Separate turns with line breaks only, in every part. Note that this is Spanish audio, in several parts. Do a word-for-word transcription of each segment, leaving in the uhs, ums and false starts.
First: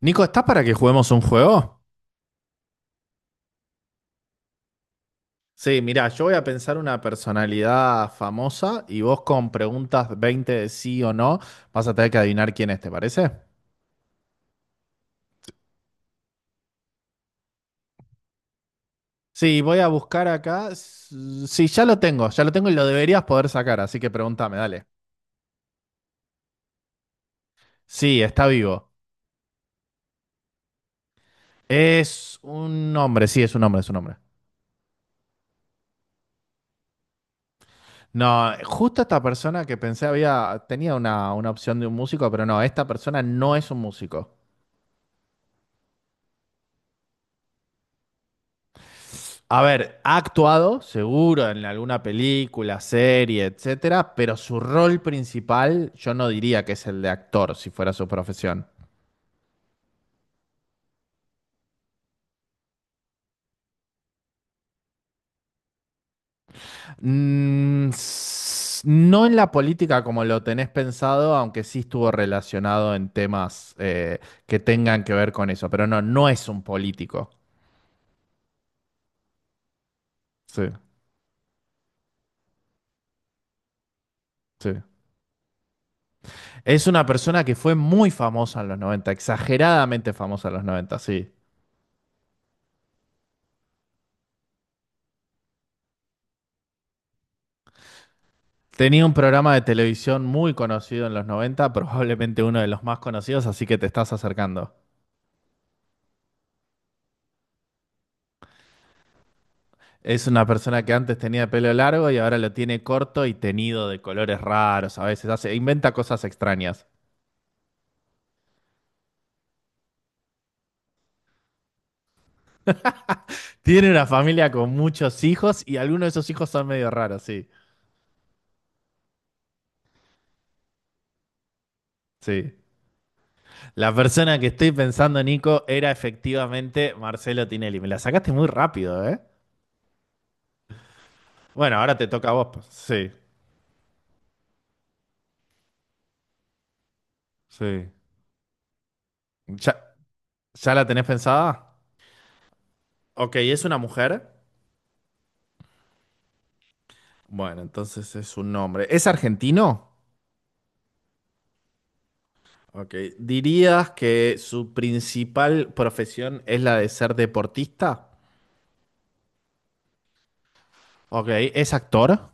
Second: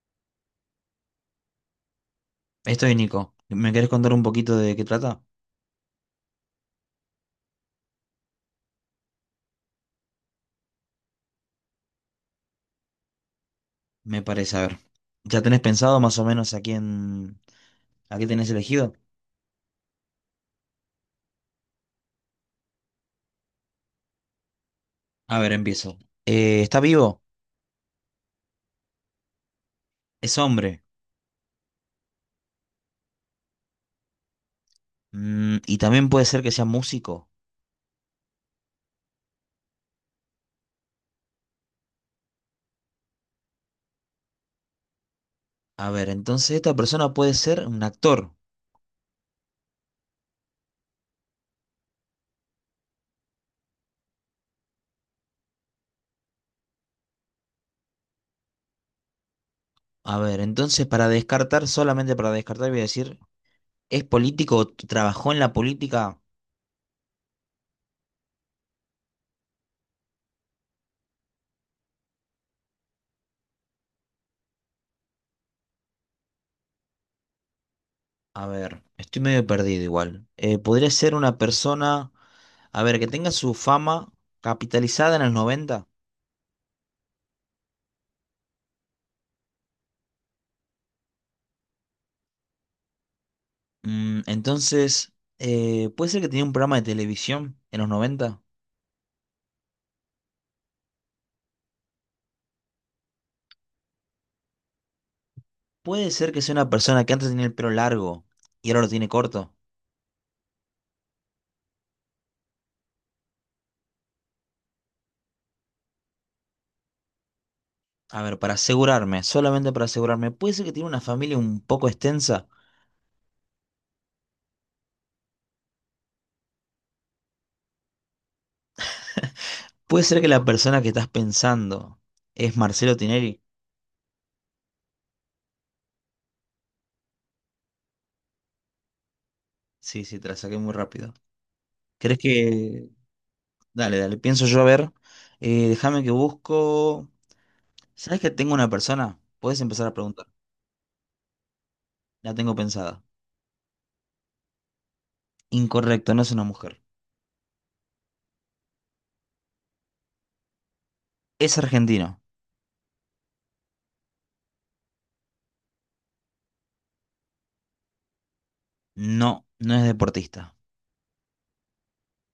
Nico, ¿estás para que juguemos un juego?
Estoy Nico. ¿Me querés contar un poquito de qué trata?
Sí, mirá, yo voy a pensar una personalidad famosa y vos con preguntas veinte de sí o no vas a tener que adivinar quién es, ¿te parece?
Me parece, a ver. ¿Ya tenés pensado más o menos a quién, a qué tenés elegido?
Sí, voy a buscar acá. S- Sí, ya lo tengo, ya lo tengo y lo deberías poder sacar, así que pregúntame, dale.
A ver, empiezo. Eh, ¿está vivo?
Sí, está vivo.
Es hombre.
Es un hombre, sí, es un hombre, es un hombre.
Mm, y también puede ser que sea músico.
No, justo esta persona que pensé había, tenía una, una opción de un músico, pero no, esta persona no es un músico.
A ver, entonces esta persona puede ser un actor.
A ver, ha actuado, seguro, en alguna película, serie, etcétera, pero su rol principal yo no diría que es el de actor, si fuera su profesión.
A ver, entonces para descartar, solamente para descartar, voy a decir, ¿es político o t- trabajó en la política?
Mm, s- no en la política como lo tenés pensado, aunque sí estuvo relacionado en temas eh, que tengan que ver con eso, pero no, no es un político.
A ver, estoy medio perdido igual. Eh,
Sí,
podría ser una persona, a ver, que tenga su fama
sí.
capitalizada en el noventa.
Es una persona que fue muy famosa en los noventa, exageradamente famosa en los noventa. Sí.
Mm, entonces, eh, puede ser que tenía un programa de televisión en los noventa.
Tenía un programa de televisión muy conocido en los noventa, probablemente uno de los más conocidos, así que te estás acercando.
Puede ser que sea una persona que antes tenía el pelo largo y ahora lo tiene corto.
Es una persona que antes tenía pelo largo y ahora lo tiene corto y tenido de colores raros, a veces hace, inventa cosas extrañas.
A ver, para asegurarme, solamente para asegurarme, puede ser que tiene una familia un poco extensa.
Tiene una familia con muchos hijos y algunos de esos hijos son medio raros, sí.
Puede ser que la persona que estás pensando
Sí.
es Marcelo Tinelli.
La persona que estoy pensando, Nico, era efectivamente Marcelo Tinelli. Me la sacaste muy rápido, ¿eh?
Sí, sí, te la saqué muy rápido.
Bueno, ahora te
¿Crees
toca a vos, pues.
que...?
Sí,
Dale, dale, pienso yo a ver. Eh, déjame que busco...
sí.
¿Sabes que tengo una persona? Puedes
¿Ya,
empezar a preguntar.
ya la tenés pensada?
La tengo pensada.
Ok, ¿es una mujer?
Incorrecto, no es una mujer.
Bueno, entonces es un nombre. ¿Es argentino?
Es argentino.
Ok. ¿Dirías que su principal profesión es la de ser deportista?
No, no es deportista.
Ok. ¿Es actor?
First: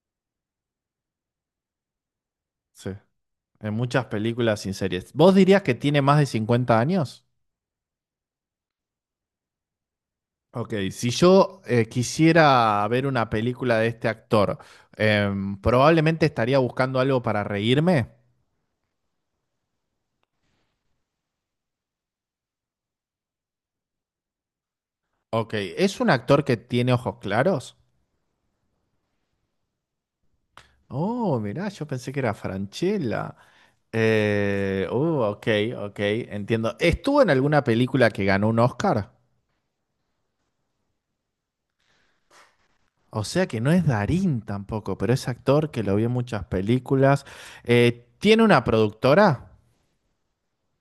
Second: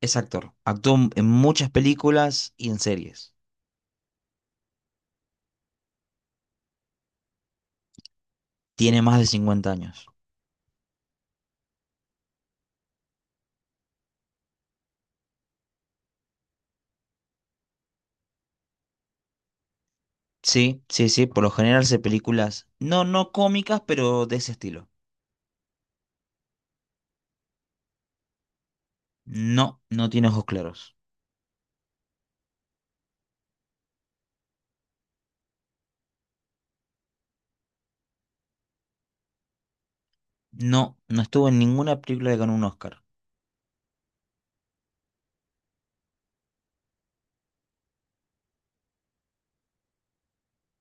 Es actor. Actuó en muchas películas y en
Sí.
series.
En muchas películas y series. ¿Vos dirías que tiene más de cincuenta años?
Tiene más de cincuenta años.
Ok. Si yo eh, quisiera ver una película de este actor, em, probablemente estaría buscando algo para reírme.
Sí, sí, sí. Por lo general hace películas, no, no cómicas, pero de ese estilo.
Ok. ¿Es un actor que tiene ojos claros?
No, no tiene ojos claros.
Oh, mirá, yo pensé que era Franchella. Eh, uh, ok, ok, entiendo. Estuvo en alguna película que ganó un Oscar.
No, no estuvo en ninguna película que ganó un Oscar.
O sea que no es Darín tampoco, pero es actor que lo vi en muchas películas. Eh, ¿tiene una productora?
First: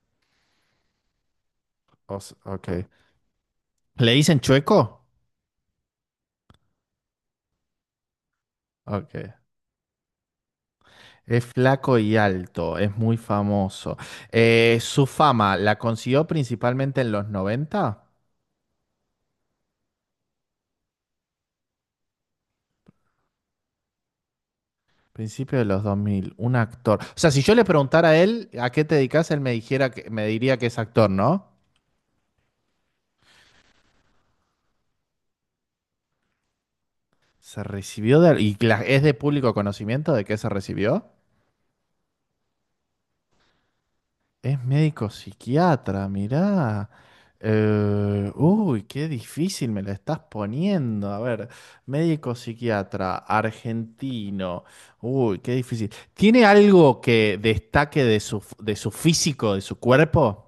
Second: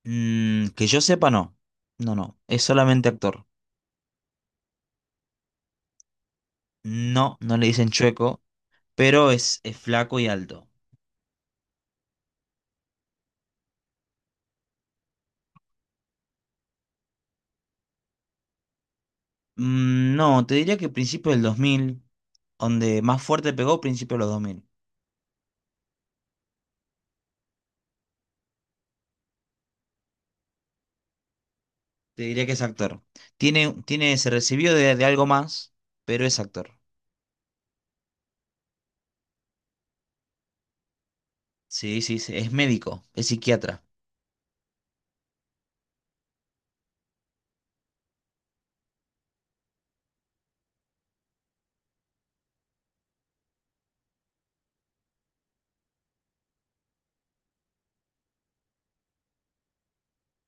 Mm, que yo sepa, no.
O
No,
s-
no. Es
ok.
solamente actor.
¿Le dicen Chueco?
No, no le dicen chueco,
Ok.
pero es, es flaco y alto.
Es flaco y alto, es muy famoso. Eh, ¿su fama la consiguió principalmente en los noventa?
Mm, no, te diría que principio del dos mil, donde más fuerte pegó, principio de los dos mil.
Principio de los dos mil, un actor. O sea, si yo le preguntara a él a qué te dedicas, él me dijera que, me diría que es actor, ¿no?
Te diría que es actor. Tiene, tiene, se recibió de, de algo más, pero es actor.
Se recibió de... ¿Y cla- es de público conocimiento de qué se recibió?
Sí, sí, sí, es médico, es psiquiatra.
Es médico psiquiatra, mirá. Eh, uy, qué difícil me la estás poniendo. A ver, médico psiquiatra, argentino. Uy, qué difícil. ¿Tiene algo que destaque de su, de su físico, de su cuerpo?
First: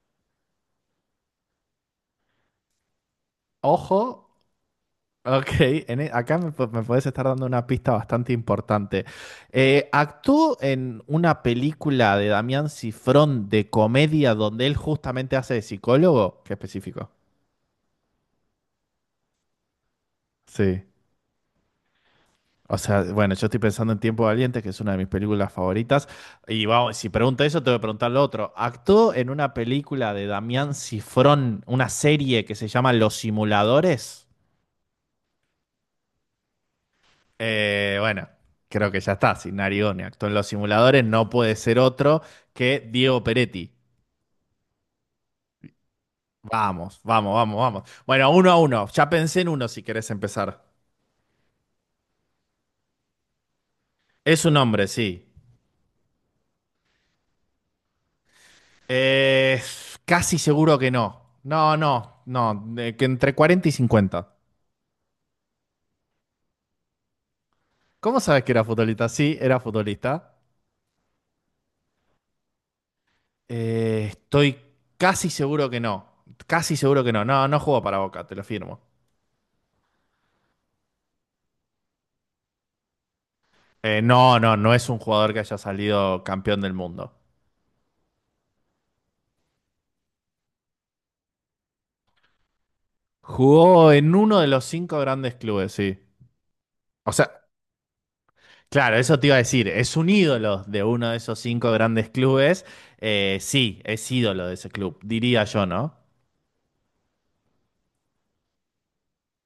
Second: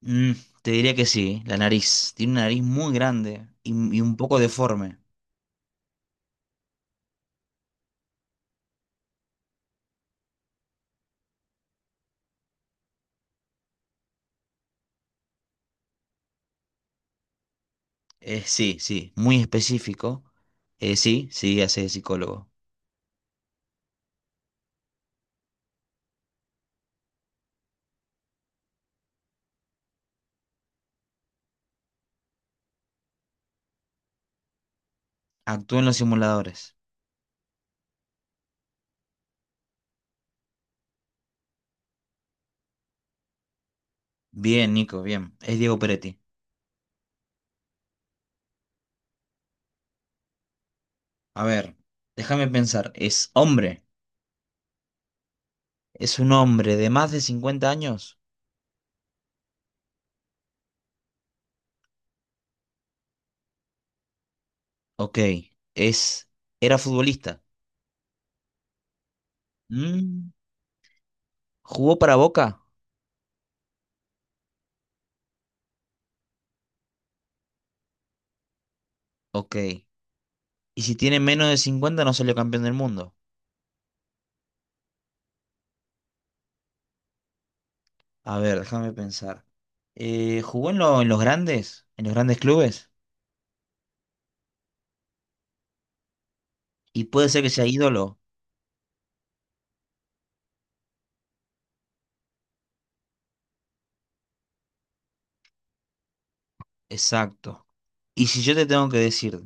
Mm, te diría que sí, la nariz. Tiene una nariz muy grande y,
Ojo.
y un poco deforme.
Ok, en e- acá me, pu- me puedes estar dando una pista bastante importante. Eh, actuó en una película de Damián Cifrón de comedia donde él justamente hace de psicólogo. Qué específico.
Eh, sí, sí, muy específico.
Sí.
Eh, sí, sí, hace de psicólogo.
O sea, bueno, yo estoy pensando en Tiempo Valiente, que es una de mis películas favoritas. Y vamos, si pregunto eso, te voy a preguntar lo otro. Actuó en una película de Damián Cifrón, una serie que se llama Los Simuladores.
Actúa en los simuladores.
Eh, bueno, creo que ya está. Si Narione actuó en los simuladores, no puede ser otro que Diego Peretti.
Bien, Nico, bien. Es Diego Peretti.
Vamos, vamos, vamos, vamos. Bueno, uno a uno. Ya pensé en uno si querés empezar.
A ver, déjame pensar. ¿Es hombre?
Es un hombre, sí.
¿Es un hombre de más de cincuenta años?
Eh, casi seguro que no. No, no, no. Eh, que entre cuarenta y cincuenta.
Ok. Es, era futbolista.
¿Cómo sabes que era futbolista? Sí, era
Mm,
futbolista.
¿Jugó para Boca?
Eh, estoy casi seguro que no. Casi seguro que no. No, no jugó para Boca, te lo firmo.
Ok. ¿Y si tiene menos de cincuenta, no salió campeón del mundo?
Eh, no, no, no es un jugador que haya salido campeón del mundo.
A ver, déjame pensar. Eh, ¿jugó en, lo- en los grandes? ¿En los grandes clubes?
Jugó en uno de los cinco grandes clubes, sí.
Y
O
puede ser
sea,
que sea ídolo.
claro, eso te iba a decir, es un ídolo de uno de esos cinco grandes clubes. Eh, sí, es ídolo de ese club, diría yo, ¿no?
Exacto. Y si yo te tengo que decir,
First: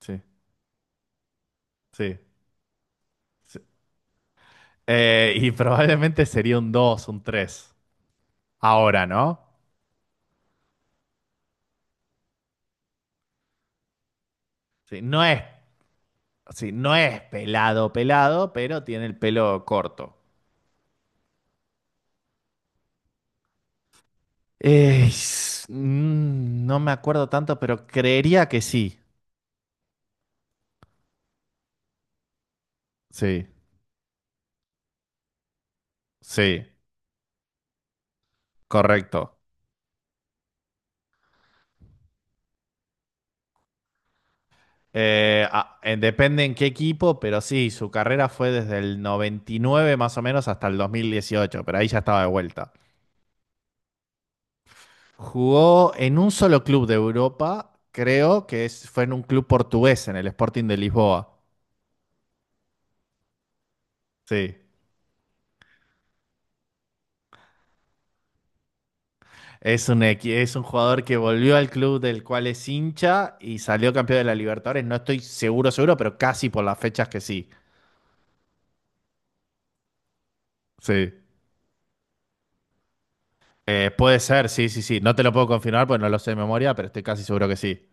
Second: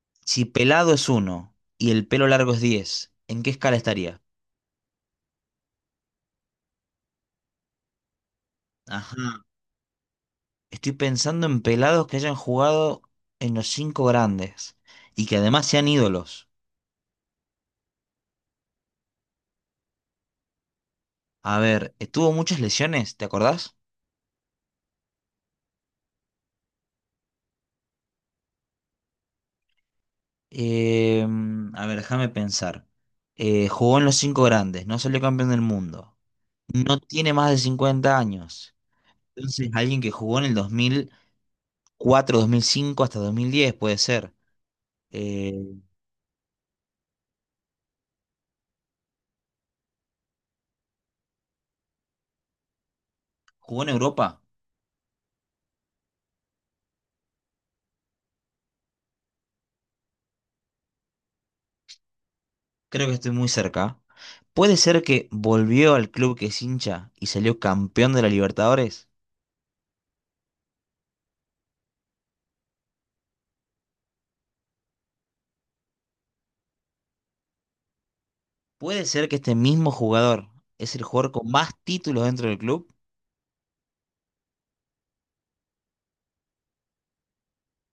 Sí,
si pelado es uno y el
sí.
pelo largo es diez, ¿en qué
Sí.
escala estaría?
Eh, y probablemente sería un dos, un tres. Ahora, ¿no?
Ajá. Estoy pensando en pelados que hayan jugado en los cinco grandes
Sí, no
y que
es,
además sean ídolos.
sí, no es pelado, pelado, pero tiene el pelo corto.
A ver, ¿tuvo muchas lesiones? ¿Te acordás?
Eh, s- mm, no me acuerdo tanto, pero creería que sí.
Eh, a ver, déjame pensar.
Sí,
Eh, jugó en los cinco grandes, no salió campeón del mundo.
sí,
No tiene más de cincuenta años.
correcto.
Entonces, alguien que jugó en el dos dos mil cuatro, dos mil cinco hasta dos mil diez puede ser.
Eh,
Eh,
ah, eh, depende en qué equipo, pero sí, su carrera fue desde el noventa y nueve más o menos hasta el dos mil dieciocho, pero ahí ya estaba de vuelta.
¿jugó en Europa?
Jugó en un solo club de Europa, creo que es- fue en un club portugués, en el Sporting de Lisboa.
Creo que estoy muy cerca.
Sí.
¿Puede ser que volvió al club que es hincha y salió campeón de la Libertadores?
Es un, equi- es un jugador que volvió al club del cual es hincha y salió campeón de la Libertadores. No estoy seguro, seguro, pero casi por las fechas que sí.
¿Puede ser que este mismo jugador es el
Sí.
jugador con más títulos dentro del club?
Eh, puede ser, sí, sí, sí. No te lo puedo confirmar porque no lo sé de memoria, pero estoy casi seguro que sí.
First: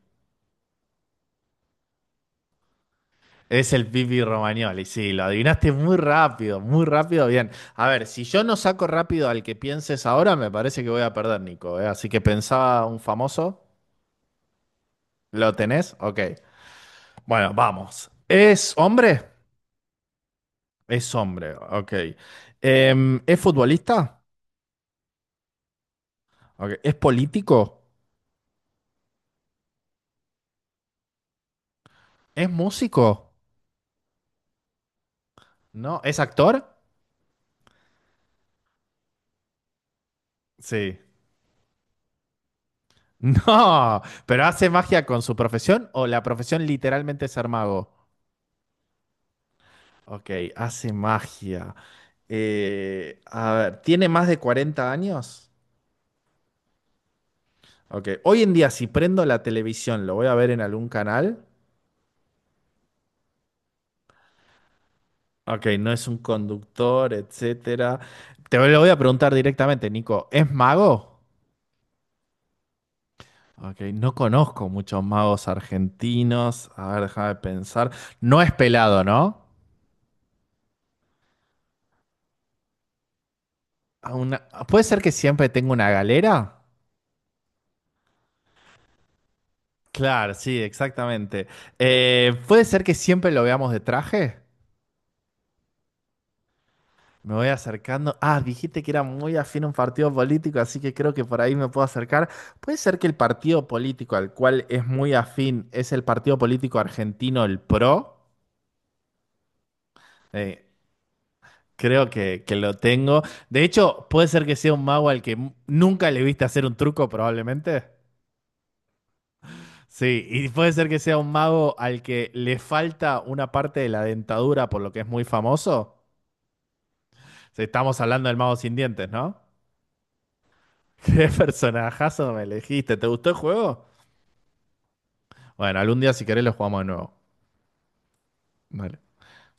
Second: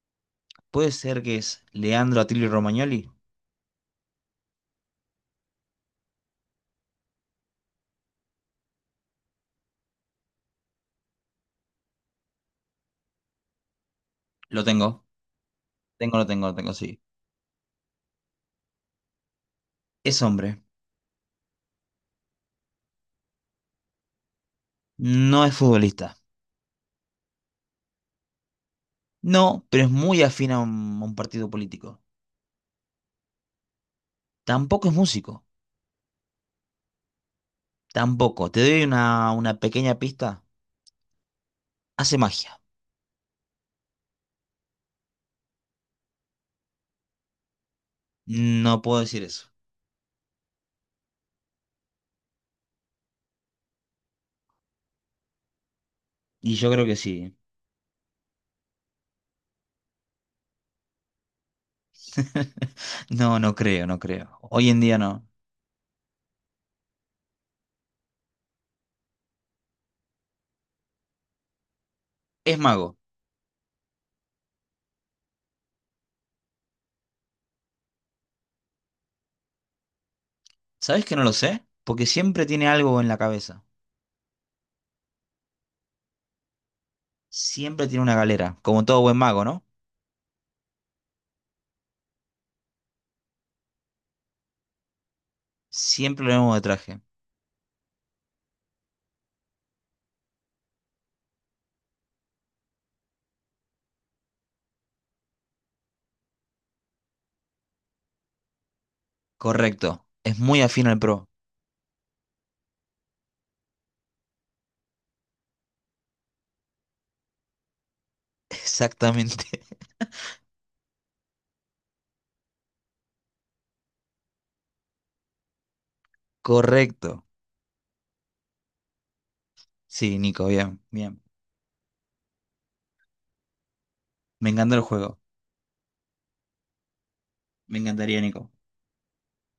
¿Puede ser que es Leandro Atilio Romagnoli?
Es el Pipi Romagnoli, sí, lo adivinaste muy rápido, muy rápido, bien. A ver, si yo no saco rápido al que pienses ahora, me parece que voy a perder, Nico, ¿eh? Así que pensaba un famoso,
Lo tengo.
¿lo tenés?
Tengo,
Ok.
lo tengo, lo tengo, sí.
Bueno, vamos. ¿Es hombre?
Es hombre.
Es hombre, ok. Em, ¿es futbolista?
No es futbolista.
Ok. ¿Es político?
No, pero es muy afín a un, a un partido político.
¿Es músico?
Tampoco es músico.
¿No? ¿Es actor?
Tampoco. Te doy una, una pequeña pista.
Sí.
Hace magia.
No, pero ¿hace magia con su profesión o la profesión literalmente es ser mago?
No puedo decir eso.
Ok, hace magia. Eh, a ver, ¿tiene más de cuarenta años?
Y yo creo que sí.
Ok, hoy en día si prendo la televisión, ¿lo voy a ver en algún canal?
No, no creo, no creo. Hoy en día no.
Ok, no es un conductor, etcétera. Te lo voy a preguntar directamente, Nico, ¿es mago?
Es mago.
Ok, no conozco muchos magos argentinos. A ver, déjame pensar. No es pelado, ¿no?
¿Sabes que no lo sé? Porque siempre tiene algo en la cabeza.
A una- ¿Puede ser que siempre tenga una galera?
Siempre tiene una galera, como todo buen mago, ¿no?
Claro, sí, exactamente. Eh, ¿puede ser que siempre lo veamos de traje?
Siempre lo vemos de traje.
Me voy acercando. Ah, dijiste que era muy afín a un partido político, así que creo que por ahí me puedo acercar. ¿Puede ser que el partido político al cual es muy afín es el partido político argentino, el PRO?
Correcto. Es
Eh,
muy afín al pro.
creo que, que lo tengo. De hecho, puede ser que sea un mago al que m- nunca le viste hacer un truco, probablemente.
Exactamente.
Sí, y puede ser que sea un mago al que le falta una parte de la dentadura, por lo que es muy famoso.
Correcto.
Sí, estamos hablando del mago sin dientes, ¿no?
Sí, Nico, bien, bien.
¿Qué personajazo me elegiste? ¿Te gustó el juego?
Me encantó el juego.
Bueno, algún día si querés lo jugamos de nuevo.
Me encantaría, Nico.
Dale.